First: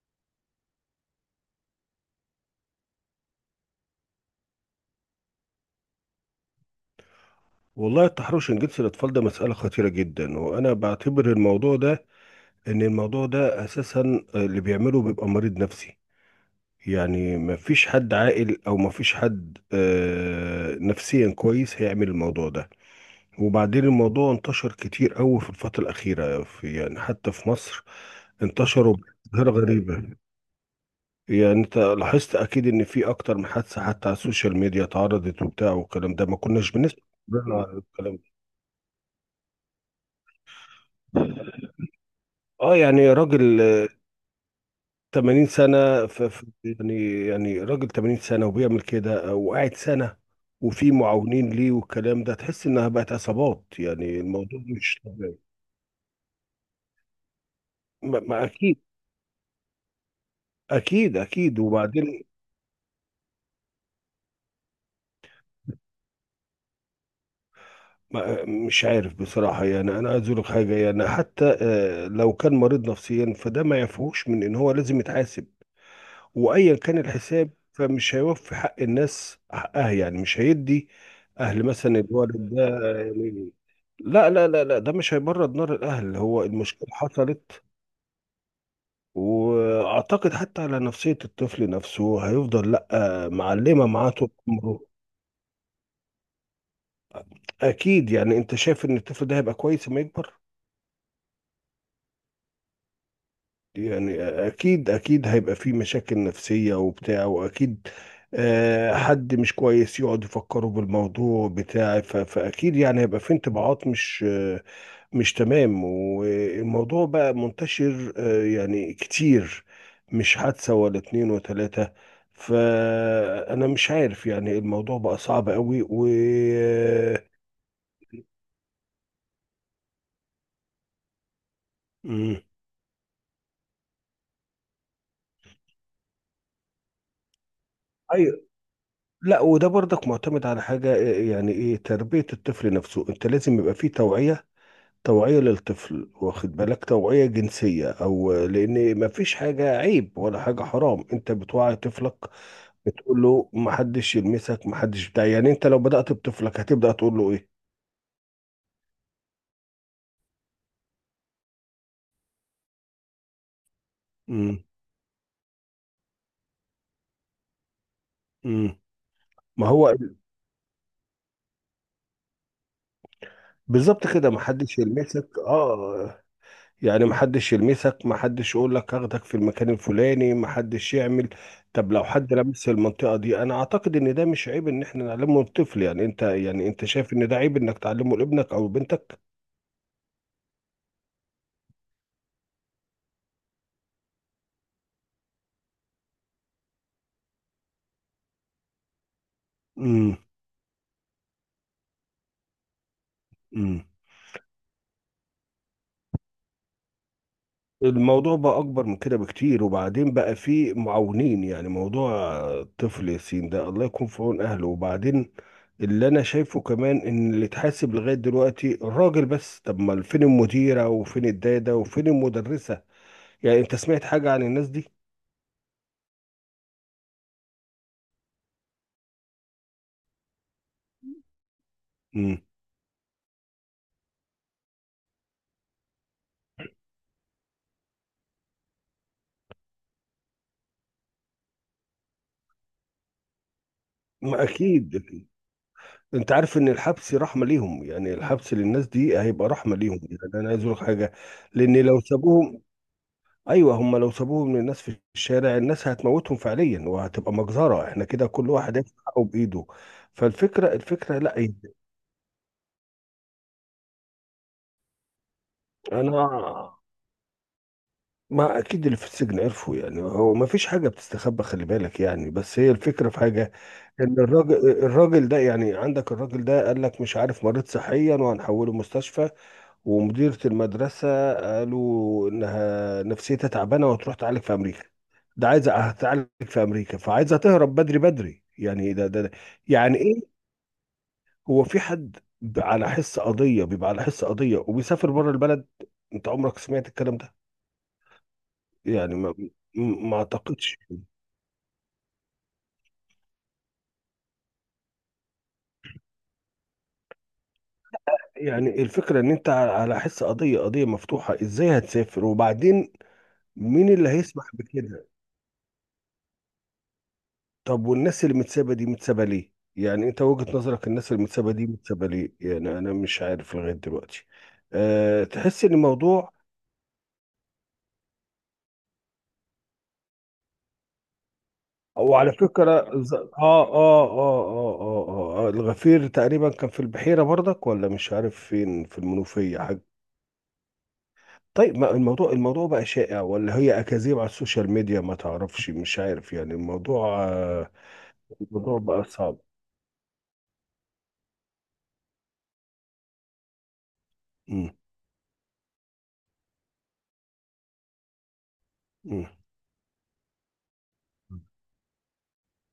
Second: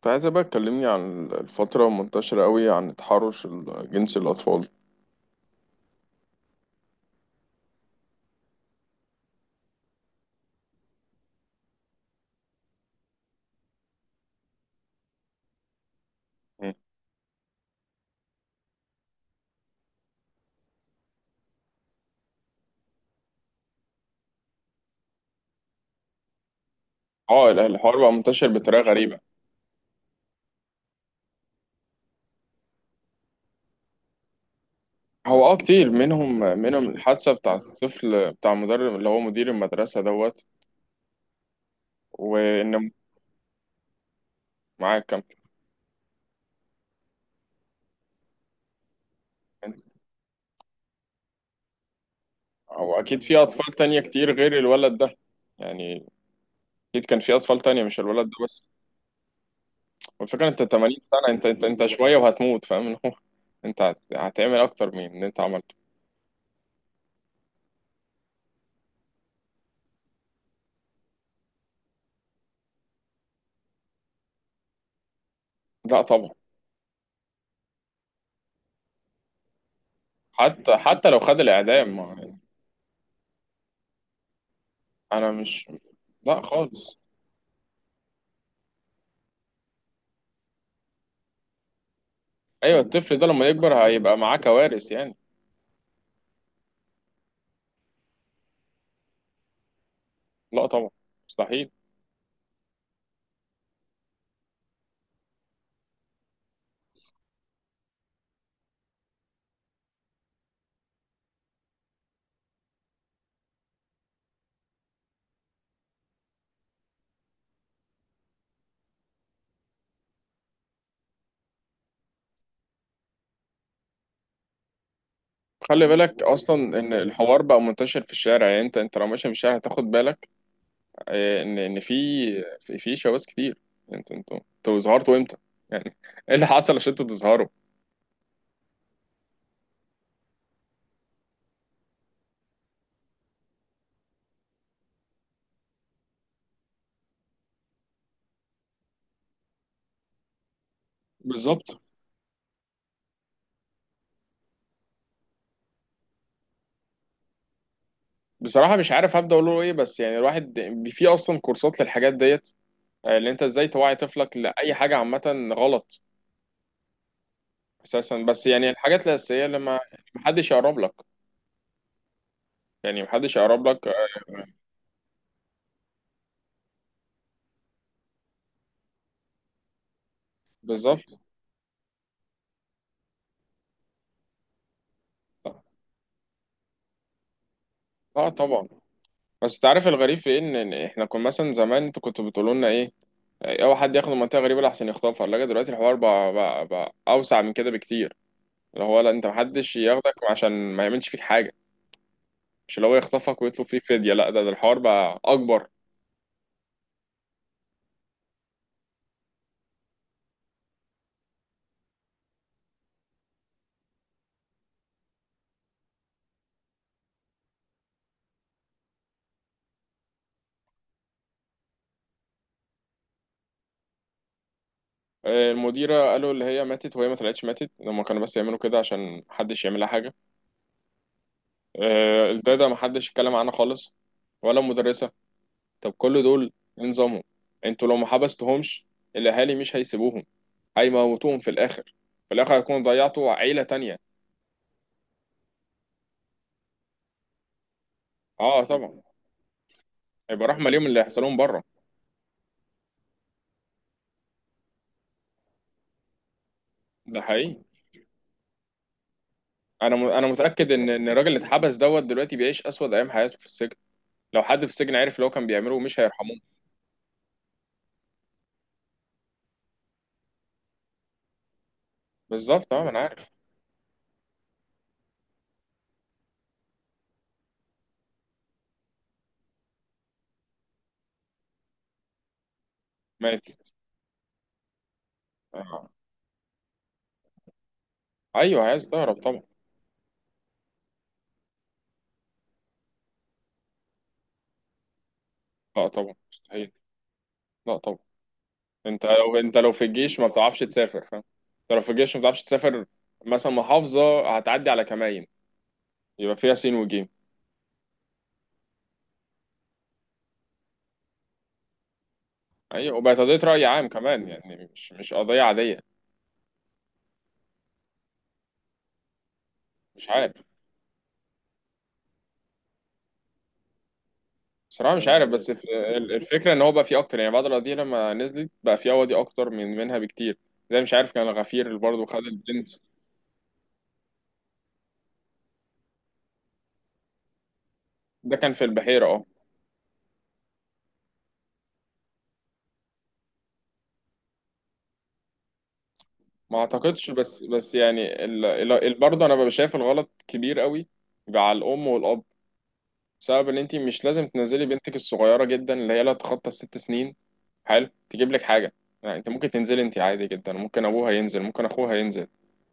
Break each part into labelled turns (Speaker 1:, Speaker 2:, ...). Speaker 1: كنت عايزة بقى تكلمني عن الفترة منتشرة قوي عن تحرش جنس الأطفال.
Speaker 2: والله التحرش الجنسي للأطفال ده مسألة خطيرة جدا، وأنا بعتبر الموضوع ده إن الموضوع ده أساسا اللي بيعمله بيبقى مريض نفسي.
Speaker 1: مم.
Speaker 2: يعني مفيش حد عاقل أو مفيش حد نفسيا كويس هيعمل الموضوع ده. وبعدين الموضوع انتشر كتير أوي في الفترة الأخيرة، في يعني حتى في مصر
Speaker 1: الحوار بقى منتشر بطريقة
Speaker 2: انتشروا
Speaker 1: غريبة.
Speaker 2: بظاهرة غريبة. يعني أنت لاحظت أكيد إن في أكتر من حادثة حتى على السوشيال ميديا اتعرضت
Speaker 1: هو
Speaker 2: وبتاع،
Speaker 1: كتير
Speaker 2: والكلام ده ما
Speaker 1: منهم
Speaker 2: كناش
Speaker 1: منهم
Speaker 2: بنسمع
Speaker 1: الحادثة بتاع
Speaker 2: عن الكلام ده.
Speaker 1: الطفل بتاع مدرب اللي هو مدير المدرسة دوت.
Speaker 2: اه
Speaker 1: وإن
Speaker 2: يعني راجل
Speaker 1: معاك كام؟
Speaker 2: 80 سنة يعني يعني راجل 80 سنة وبيعمل كده وقاعد سنة، وفي معاونين ليه والكلام ده، تحس انها
Speaker 1: أو
Speaker 2: بقت
Speaker 1: أكيد في
Speaker 2: عصابات،
Speaker 1: أطفال تانية
Speaker 2: يعني
Speaker 1: كتير غير
Speaker 2: الموضوع
Speaker 1: الولد
Speaker 2: مش
Speaker 1: ده.
Speaker 2: طبيعي.
Speaker 1: يعني أكيد كان في أطفال تانية مش
Speaker 2: ما,
Speaker 1: الولد
Speaker 2: ما
Speaker 1: ده بس.
Speaker 2: اكيد
Speaker 1: والفكرة أنت 80
Speaker 2: اكيد
Speaker 1: سنة، أنت
Speaker 2: اكيد.
Speaker 1: أنت أنت شوية
Speaker 2: وبعدين
Speaker 1: وهتموت، فاهم اللي هو أنت هتعمل أكتر من اللي أنت عملته.
Speaker 2: ما مش عارف بصراحة، يعني انا عايز اقول لك حاجة، يعني حتى لو كان مريض نفسيا فده ما يعفوش من ان هو لازم يتحاسب.
Speaker 1: لا طبعا.
Speaker 2: وايا كان الحساب فمش هيوفي حق الناس حقها، يعني مش
Speaker 1: حتى
Speaker 2: هيدي
Speaker 1: حتى لو خد
Speaker 2: اهل
Speaker 1: الإعدام
Speaker 2: مثلا
Speaker 1: يعني.
Speaker 2: الولد ده يعني. لا لا لا لا، ده مش
Speaker 1: أنا
Speaker 2: هيبرد
Speaker 1: مش،
Speaker 2: نار الاهل،
Speaker 1: لا
Speaker 2: هو المشكله
Speaker 1: خالص.
Speaker 2: حصلت. واعتقد حتى على نفسيه الطفل نفسه هيفضل
Speaker 1: ايوه، الطفل ده
Speaker 2: لا
Speaker 1: لما يكبر
Speaker 2: معلمه معاه
Speaker 1: هيبقى
Speaker 2: طول
Speaker 1: معاه
Speaker 2: عمره.
Speaker 1: كوارث يعني.
Speaker 2: اكيد. يعني انت شايف ان الطفل ده هيبقى كويس لما يكبر؟
Speaker 1: لا طبعا، مستحيل.
Speaker 2: يعني اكيد اكيد هيبقى فيه مشاكل نفسية وبتاع، واكيد حد مش كويس يقعد يفكره بالموضوع بتاع فاكيد يعني هيبقى فيه انطباعات مش مش تمام. والموضوع بقى منتشر يعني كتير، مش حادثة ولا اتنين وتلاتة. فانا مش عارف، يعني الموضوع بقى صعب قوي
Speaker 1: خلي
Speaker 2: و
Speaker 1: بالك اصلا ان
Speaker 2: آه،
Speaker 1: الحوار بقى منتشر في الشارع، يعني انت لو ماشي في الشارع هتاخد بالك ان في
Speaker 2: مم.
Speaker 1: في شواذ كتير. انتوا ظهرتوا امتى؟ يعني ايه اللي حصل عشان انتوا تظهروا؟
Speaker 2: أيوة. لا وده برضك معتمد على حاجة يعني ايه تربية الطفل نفسه. انت لازم يبقى فيه توعية، توعية للطفل، واخد بالك، توعية جنسية او لان ما فيش حاجة عيب ولا حاجة حرام، انت بتوعي
Speaker 1: بالظبط.
Speaker 2: طفلك، بتقول له ما حدش يلمسك ما حدش بتاع. يعني انت لو بدأت بطفلك هتبدأ تقول له ايه؟
Speaker 1: بصراحه مش عارف هبدا اقول له ايه، بس يعني الواحد في اصلا كورسات للحاجات ديت اللي انت ازاي توعي طفلك
Speaker 2: امم.
Speaker 1: لاي حاجه عامه غلط. اساسا، بس يعني
Speaker 2: امم.
Speaker 1: الحاجات الاساسيه اللي
Speaker 2: ما
Speaker 1: ما
Speaker 2: هو.
Speaker 1: محدش يقرب لك، يعني محدش يقرب لك.
Speaker 2: بالظبط كده، ما حدش يلمسك، اه يعني محدش يلمسك، محدش يقول لك اخدك في المكان الفلاني، محدش
Speaker 1: بالظبط،
Speaker 2: يعمل. طب لو حد لمس المنطقة دي، انا اعتقد ان ده مش عيب ان احنا نعلمه الطفل. يعني انت يعني انت شايف ان ده عيب انك تعلمه
Speaker 1: اه
Speaker 2: لابنك
Speaker 1: طبعا.
Speaker 2: او بنتك؟
Speaker 1: بس انت عارف الغريب في إيه؟ إن احنا كنا مثلا زمان انتوا كنتوا بتقولوا لنا ايه؟ اوعى حد ياخد منطقه غريبه لحسن يخطفها الثلاجه. دلوقتي الحوار بقى اوسع من كده بكتير. اللي هو لا، انت محدش ياخدك
Speaker 2: امم.
Speaker 1: عشان ما يعملش فيك حاجه، مش اللي هو يخطفك ويطلب فيك
Speaker 2: امم.
Speaker 1: فديه. لا، ده الحوار بقى اكبر.
Speaker 2: الموضوع بقى اكبر من كده بكتير. وبعدين بقى فيه معاونين، يعني موضوع طفل ياسين ده الله يكون في عون اهله. وبعدين اللي انا شايفه كمان ان اللي اتحاسب لغاية دلوقتي الراجل بس، طب ما فين المديرة وفين الدادة وفين المدرسة؟ يعني انت سمعت حاجة عن الناس دي؟
Speaker 1: المديره قالوا اللي هي ماتت، وهي ما طلعتش ماتت، هما كانوا بس يعملوا كده عشان محدش يعمل لها حاجه.
Speaker 2: امم.
Speaker 1: الداده محدش اتكلم عنها خالص، ولا المدرسه. طب كل دول إيه نظامهم؟ انتوا لو ما حبستهمش الاهالي مش هيسيبوهم، هيموتوهم في الاخر. في الاخر هيكونوا ضيعتوا عيله تانية.
Speaker 2: ما اكيد أكيد. انت عارف ان الحبس رحمة ليهم، يعني الحبس
Speaker 1: اه
Speaker 2: للناس
Speaker 1: طبعا،
Speaker 2: دي هيبقى رحمة ليهم. يعني
Speaker 1: هيبقى
Speaker 2: انا عايز
Speaker 1: رحمه
Speaker 2: اقول لك
Speaker 1: ليهم اللي
Speaker 2: حاجة،
Speaker 1: هيحصل لهم بره.
Speaker 2: لان لو سابوهم، ايوه هم لو سابوهم للناس في الشارع، الناس هتموتهم فعليا،
Speaker 1: ده
Speaker 2: وهتبقى
Speaker 1: حقيقي.
Speaker 2: مجزرة، احنا كده كل واحد هياخد حقه بايده.
Speaker 1: انا متاكد
Speaker 2: فالفكرة
Speaker 1: ان
Speaker 2: الفكرة
Speaker 1: الراجل
Speaker 2: لا.
Speaker 1: اللي اتحبس دوت دلوقتي بيعيش اسود ايام حياته في السجن. لو حد في السجن عرف اللي هو كان بيعمله مش
Speaker 2: انا
Speaker 1: هيرحموه.
Speaker 2: ما اكيد اللي في السجن عرفوا. يعني هو ما فيش حاجه بتستخبى، خلي بالك يعني. بس هي
Speaker 1: بالظبط، اه، ما انا
Speaker 2: الفكره في
Speaker 1: عارف.
Speaker 2: حاجه، ان الراجل الراجل ده، يعني عندك الراجل ده قال لك مش عارف مريض صحيا وهنحوله مستشفى. ومديره المدرسه قالوا انها
Speaker 1: مات.
Speaker 2: نفسيتها تعبانه وهتروح تعالج في امريكا. ده عايزه
Speaker 1: آه.
Speaker 2: هتعالج في امريكا، فعايزه تهرب بدري بدري.
Speaker 1: ايوه، عايز
Speaker 2: يعني ده
Speaker 1: تهرب
Speaker 2: ده, ده.
Speaker 1: طبعا.
Speaker 2: يعني ايه؟ هو في حد على حس قضيه بيبقى على حس قضيه وبيسافر بره البلد؟
Speaker 1: لا طبعا،
Speaker 2: انت عمرك
Speaker 1: مستحيل.
Speaker 2: سمعت الكلام ده؟
Speaker 1: لا طبعا. انت
Speaker 2: يعني ما
Speaker 1: لو انت لو في
Speaker 2: ما
Speaker 1: الجيش ما بتعرفش
Speaker 2: اعتقدش.
Speaker 1: تسافر، فاهم؟ انت لو في الجيش ما بتعرفش تسافر. مثلا محافظه هتعدي على كمائن، يبقى فيها سين وجيم.
Speaker 2: يعني الفكرة ان انت على على حس قضية، قضية مفتوحة ازاي هتسافر؟ وبعدين
Speaker 1: ايوه، وبقت قضية رأي عام
Speaker 2: مين اللي
Speaker 1: كمان،
Speaker 2: هيسمح
Speaker 1: يعني مش
Speaker 2: بكده؟
Speaker 1: مش قضية عادية.
Speaker 2: طب والناس اللي متسابة دي متسابة ليه؟
Speaker 1: مش
Speaker 2: يعني انت
Speaker 1: عارف،
Speaker 2: وجهة نظرك الناس اللي متسابة دي متسابة ليه؟ يعني انا مش عارف لغاية دلوقتي.
Speaker 1: بصراحة مش
Speaker 2: أه
Speaker 1: عارف، بس
Speaker 2: تحس ان الموضوع.
Speaker 1: الفكرة ان هو بقى فيه اكتر، يعني بعد القضية لما نزلت بقى فيه قواضي اكتر منها بكتير. زي مش عارف، كان الغفير اللي برضه
Speaker 2: او
Speaker 1: خد
Speaker 2: على
Speaker 1: البنت.
Speaker 2: فكرة الغفير تقريبا كان في البحيرة برضك ولا مش
Speaker 1: ده
Speaker 2: عارف
Speaker 1: كان في
Speaker 2: فين، في
Speaker 1: البحيرة، اه.
Speaker 2: المنوفية حاجة. طيب ما الموضوع، الموضوع بقى شائع ولا هي أكاذيب على السوشيال ميديا؟ ما تعرفش، مش عارف. يعني
Speaker 1: ما اعتقدش،
Speaker 2: الموضوع
Speaker 1: بس بس يعني
Speaker 2: الموضوع بقى
Speaker 1: برضه انا
Speaker 2: صعب.
Speaker 1: ببقى شايف الغلط كبير قوي. يبقى على الام والاب، بسبب ان انت مش لازم تنزلي
Speaker 2: مم.
Speaker 1: بنتك الصغيرة جدا اللي هي لا تتخطى 6 سنين حلو تجيب لك حاجة. يعني
Speaker 2: مم.
Speaker 1: انت ممكن تنزلي، انت عادي جدا، ممكن ابوها ينزل، ممكن اخوها ينزل.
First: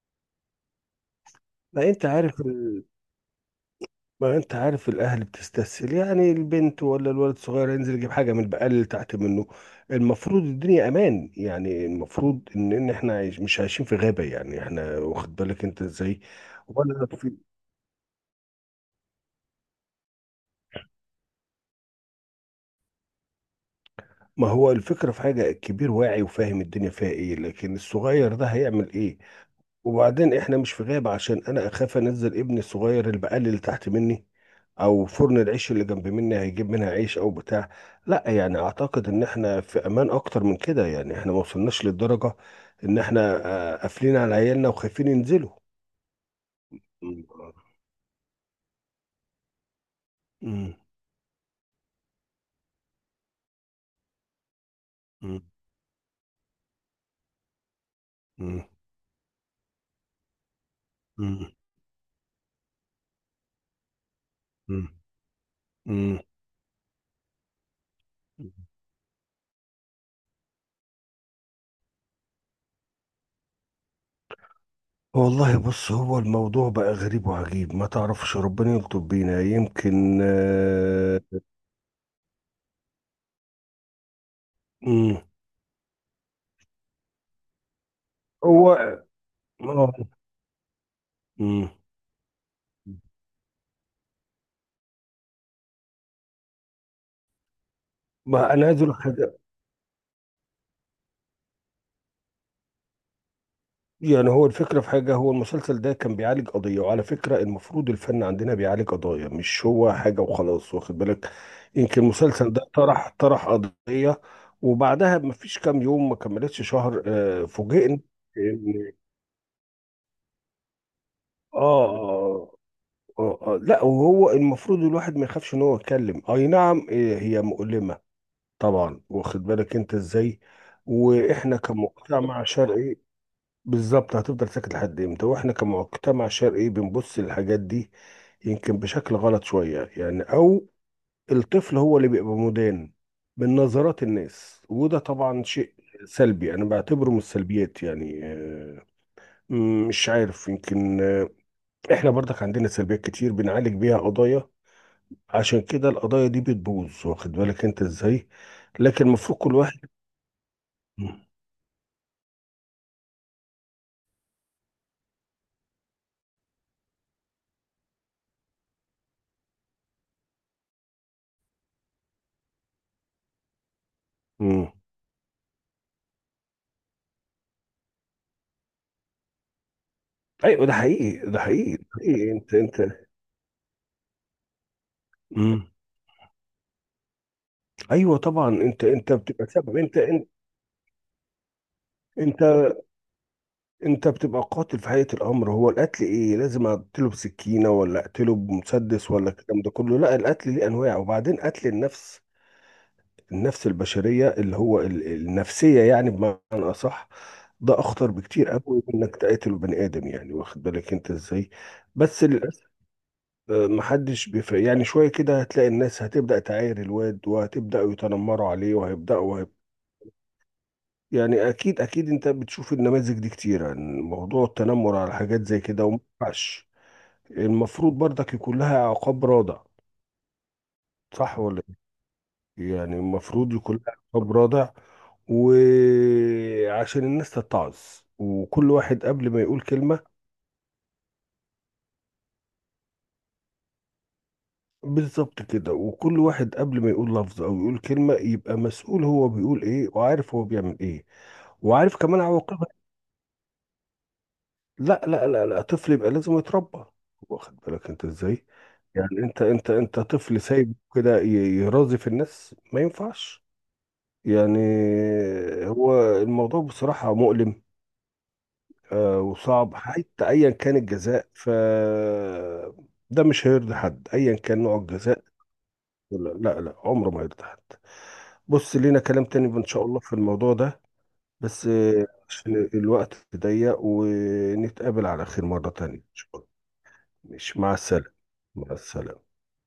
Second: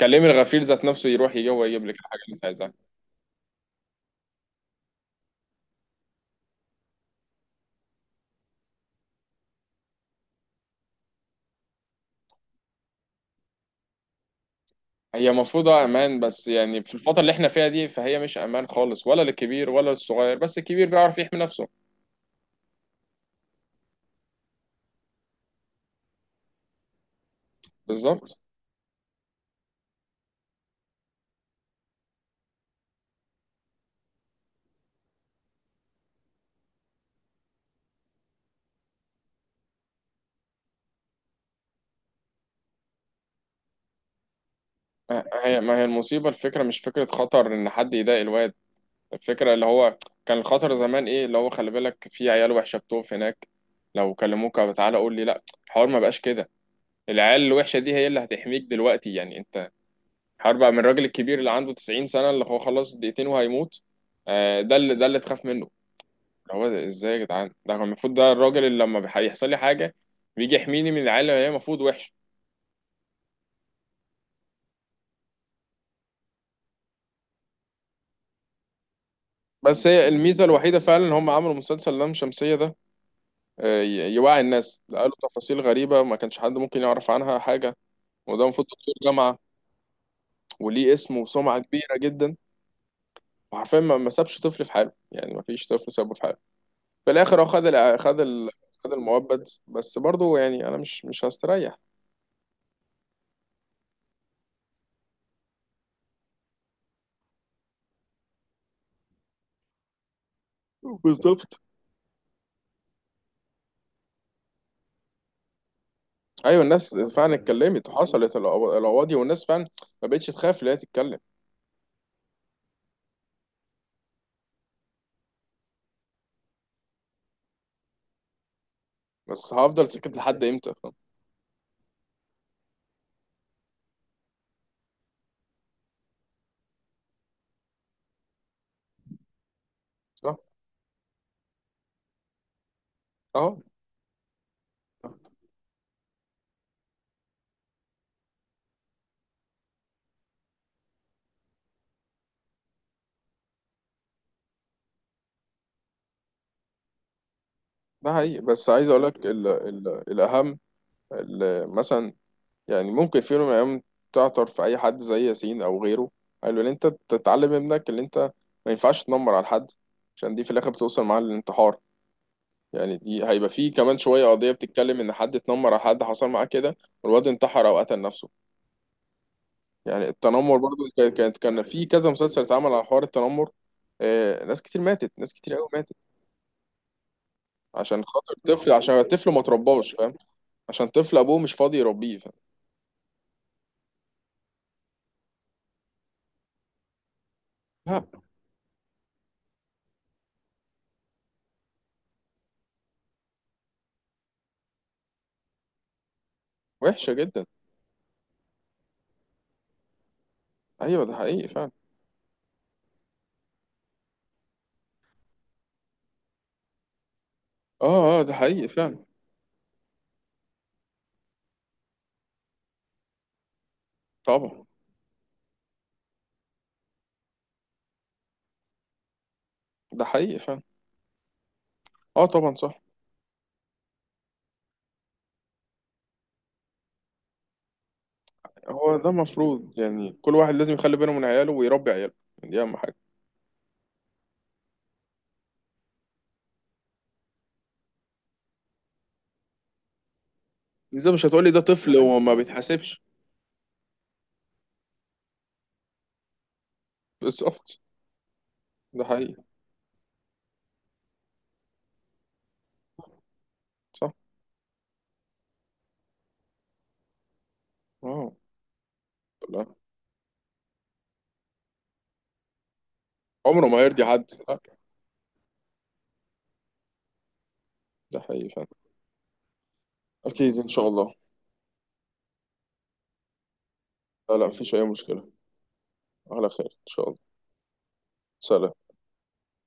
Speaker 1: كلمي الغفير ذات نفسه يروح يجي هو
Speaker 2: ما
Speaker 1: يجيب لك
Speaker 2: انت
Speaker 1: الحاجه اللي
Speaker 2: عارف
Speaker 1: انت عايزها.
Speaker 2: ما انت عارف الاهل بتستسهل، يعني البنت ولا الولد الصغير ينزل يجيب حاجه من البقال اللي تحت منه. المفروض الدنيا امان، يعني المفروض ان ان احنا عايش مش عايشين في غابه. يعني احنا
Speaker 1: هي
Speaker 2: واخد بالك
Speaker 1: المفروض
Speaker 2: انت
Speaker 1: امان،
Speaker 2: ازاي؟
Speaker 1: بس يعني في
Speaker 2: ولا
Speaker 1: الفتره اللي
Speaker 2: في.
Speaker 1: احنا فيها دي فهي مش امان خالص، ولا للكبير ولا للصغير، بس الكبير بيعرف يحمي نفسه.
Speaker 2: ما هو الفكره في حاجه، الكبير واعي وفاهم الدنيا فيها ايه، لكن
Speaker 1: بالظبط.
Speaker 2: الصغير ده هيعمل ايه؟ وبعدين احنا مش في غابة عشان انا اخاف انزل ابني الصغير البقال اللي تحت مني او فرن العيش اللي جنب مني هيجيب منها عيش او بتاع. لا، يعني اعتقد ان احنا في امان اكتر من كده. يعني احنا ما وصلناش للدرجة ان احنا قافلين على عيالنا وخايفين
Speaker 1: ما
Speaker 2: ينزلوا.
Speaker 1: هي ما هي المصيبه، الفكره مش فكره
Speaker 2: مم.
Speaker 1: خطر ان حد يضايق الواد. الفكره اللي هو كان الخطر
Speaker 2: مم.
Speaker 1: زمان ايه؟ اللي هو خلي بالك في عيال وحشه بتقف هناك، لو كلموك أو تعالى قول لي لا، الحوار ما بقاش كده. العيال الوحشه دي هي اللي هتحميك
Speaker 2: مم.
Speaker 1: دلوقتي، يعني انت الحوار بقى من الراجل الكبير اللي
Speaker 2: مم.
Speaker 1: عنده 90 سنه، اللي هو خلاص دقيقتين وهيموت. ده
Speaker 2: مم.
Speaker 1: اللي ده اللي تخاف منه.
Speaker 2: مم.
Speaker 1: اللي هو ده ازاي يا جدعان؟ ده كان المفروض ده الراجل اللي لما يحصل لي حاجه بيجي يحميني من العيال اللي هي المفروض وحشه.
Speaker 2: والله بص، هو الموضوع بقى غريب وعجيب، ما تعرفش، ربنا يلطف بينا
Speaker 1: بس هي
Speaker 2: يمكن
Speaker 1: الميزه الوحيده فعلا ان
Speaker 2: آه،
Speaker 1: هم عملوا مسلسل لام شمسيه ده، يوعي الناس. ده قالوا
Speaker 2: مم.
Speaker 1: تفاصيل غريبه ما كانش حد ممكن يعرف عنها حاجه. وده المفروض
Speaker 2: هو
Speaker 1: دكتور جامعه
Speaker 2: آه،
Speaker 1: وليه اسم وسمعه
Speaker 2: مم.
Speaker 1: كبيره جدا. وحرفيا ما سابش طفل في حاله، يعني ما فيش طفل سابه في حاله. في الاخر هو خد الع- خد ال-
Speaker 2: ما انا عايز اقول
Speaker 1: خد
Speaker 2: لك حاجه.
Speaker 1: المؤبد، بس برضه يعني انا مش هستريح.
Speaker 2: يعني هو الفكره في حاجه، هو المسلسل ده كان بيعالج قضيه. وعلى فكره المفروض الفن عندنا بيعالج قضايا، مش هو حاجه وخلاص، واخد بالك.
Speaker 1: بالظبط.
Speaker 2: يمكن المسلسل ده طرح، طرح قضيه، وبعدها ما فيش كام يوم ما
Speaker 1: ايوه،
Speaker 2: كملتش
Speaker 1: الناس
Speaker 2: شهر
Speaker 1: فعلا اتكلمت
Speaker 2: فوجئنا
Speaker 1: وحصلت
Speaker 2: إن-
Speaker 1: القواضي، والناس فعلا ما بقتش تخاف اللي هي تتكلم.
Speaker 2: آه, آه, لا، وهو المفروض الواحد ما يخافش ان هو يتكلم. اي نعم هي مؤلمه طبعا، واخد
Speaker 1: بس
Speaker 2: بالك
Speaker 1: هفضل
Speaker 2: انت
Speaker 1: ساكت
Speaker 2: ازاي.
Speaker 1: لحد امتى؟
Speaker 2: واحنا كمجتمع شرقي، بالظبط هتفضل ساكت لحد امتى؟ واحنا كمجتمع شرقي بنبص للحاجات دي يمكن بشكل غلط شوية يعني،
Speaker 1: صح،
Speaker 2: او الطفل هو اللي بيبقى مدان من
Speaker 1: اه،
Speaker 2: نظرات الناس. وده طبعا شيء سلبي، انا بعتبره من السلبيات يعني. مش عارف يمكن. احنا برضك عندنا سلبيات كتير بنعالج بيها قضايا، عشان كده القضايا دي بتبوظ، واخد بالك انت
Speaker 1: ده
Speaker 2: ازاي.
Speaker 1: حقيقي، بس عايز اقول
Speaker 2: لكن
Speaker 1: لك
Speaker 2: المفروض
Speaker 1: ال
Speaker 2: كل واحد
Speaker 1: ال الاهم.
Speaker 2: م-
Speaker 1: مثلا، يعني ممكن في يوم من الايام تعثر في اي حد زي ياسين او غيره، قالوا ان انت تتعلم ابنك ان انت ما ينفعش تنمر على حد، عشان دي في الاخر بتوصل معاه للانتحار. يعني دي هيبقى فيه كمان شويه قضيه
Speaker 2: م.
Speaker 1: بتتكلم ان حد اتنمر على حد، حصل معاه كده والواد انتحر او قتل نفسه. يعني التنمر
Speaker 2: ايوه ده
Speaker 1: برضو كان-
Speaker 2: حقيقي
Speaker 1: كانت
Speaker 2: ده
Speaker 1: كان
Speaker 2: حقيقي ده
Speaker 1: في كذا
Speaker 2: حقيقي،
Speaker 1: مسلسل
Speaker 2: انت
Speaker 1: اتعمل
Speaker 2: انت.
Speaker 1: على حوار التنمر. ناس كتير ماتت، ناس كتير
Speaker 2: مم.
Speaker 1: قوي ماتت عشان
Speaker 2: ايوه
Speaker 1: خاطر
Speaker 2: طبعا،
Speaker 1: طفل،
Speaker 2: انت
Speaker 1: عشان
Speaker 2: انت
Speaker 1: الطفل ما
Speaker 2: بتبقى سبب،
Speaker 1: ترباش،
Speaker 2: انت
Speaker 1: فاهم؟
Speaker 2: انت
Speaker 1: عشان طفل ابوه مش فاضي يربيه، فاهم؟
Speaker 2: انت انت بتبقى قاتل في حقيقه الامر. هو القتل ايه؟ لازم اقتله بسكينه ولا
Speaker 1: لا،
Speaker 2: اقتله بمسدس ولا الكلام ده كله؟ لا، القتل ليه انواع. وبعدين قتل النفس، النفس البشريه اللي هو النفسيه، يعني بمعنى اصح،
Speaker 1: وحشة جدا.
Speaker 2: ده اخطر بكتير قوي من انك تقتل بني ادم، يعني واخد بالك
Speaker 1: ايوه،
Speaker 2: انت
Speaker 1: ده حقيقي
Speaker 2: ازاي.
Speaker 1: فعلا.
Speaker 2: بس للاسف محدش بيفرق. يعني شويه كده هتلاقي الناس هتبدا تعاير الواد وهتبداوا
Speaker 1: اه، اه، ده
Speaker 2: يتنمروا
Speaker 1: حقيقي
Speaker 2: عليه
Speaker 1: فعلا.
Speaker 2: وهيبداوا. يعني اكيد اكيد انت بتشوف النماذج دي كتير عن موضوع
Speaker 1: طبعا،
Speaker 2: التنمر على حاجات زي كده، وما ينفعش. المفروض برضك يكون لها عقاب رادع.
Speaker 1: ده حقيقي فعلا.
Speaker 2: صح ولا
Speaker 1: اه طبعا،
Speaker 2: إيه؟
Speaker 1: صح.
Speaker 2: يعني المفروض يكون لها عقاب رادع، وعشان الناس تتعظ، وكل
Speaker 1: هو
Speaker 2: واحد
Speaker 1: ده
Speaker 2: قبل ما يقول
Speaker 1: المفروض،
Speaker 2: كلمة.
Speaker 1: يعني كل واحد لازم يخلي باله من عياله ويربي عياله، دي اهم حاجة.
Speaker 2: بالظبط كده، وكل واحد قبل ما يقول لفظ او يقول كلمة يبقى مسؤول، هو بيقول ايه وعارف هو بيعمل ايه،
Speaker 1: ازاي؟ مش هتقولي ده طفل
Speaker 2: وعارف كمان
Speaker 1: وما
Speaker 2: عواقبها.
Speaker 1: بيتحاسبش؟
Speaker 2: لا لا لا لا، طفل يبقى لازم يتربى، واخد
Speaker 1: بالظبط.
Speaker 2: بالك انت ازاي.
Speaker 1: ده
Speaker 2: يعني
Speaker 1: حقيقي،
Speaker 2: انت انت انت طفل سايب كده يرازي في الناس، ما ينفعش.
Speaker 1: صح،
Speaker 2: يعني هو الموضوع بصراحة مؤلم
Speaker 1: اه. لا،
Speaker 2: وصعب. حتى ايا كان الجزاء ف ده مش
Speaker 1: عمره
Speaker 2: هيرضي
Speaker 1: ما هيرضي
Speaker 2: حد
Speaker 1: حد،
Speaker 2: ايا
Speaker 1: لا.
Speaker 2: كان نوع الجزاء. لا لا، عمره ما هيرضي حد.
Speaker 1: ده حقيقي فعلا.
Speaker 2: بص لينا كلام تاني ان شاء الله في الموضوع
Speaker 1: أكيد إن
Speaker 2: ده،
Speaker 1: شاء الله.
Speaker 2: بس عشان الوقت ضيق،
Speaker 1: لا، لا، مفيش أي
Speaker 2: ونتقابل على
Speaker 1: مشكلة.
Speaker 2: خير مرة تانية إن شاء الله.
Speaker 1: على خير إن شاء الله.
Speaker 2: مش مع السلامة. مع
Speaker 1: سلام.
Speaker 2: السلامة.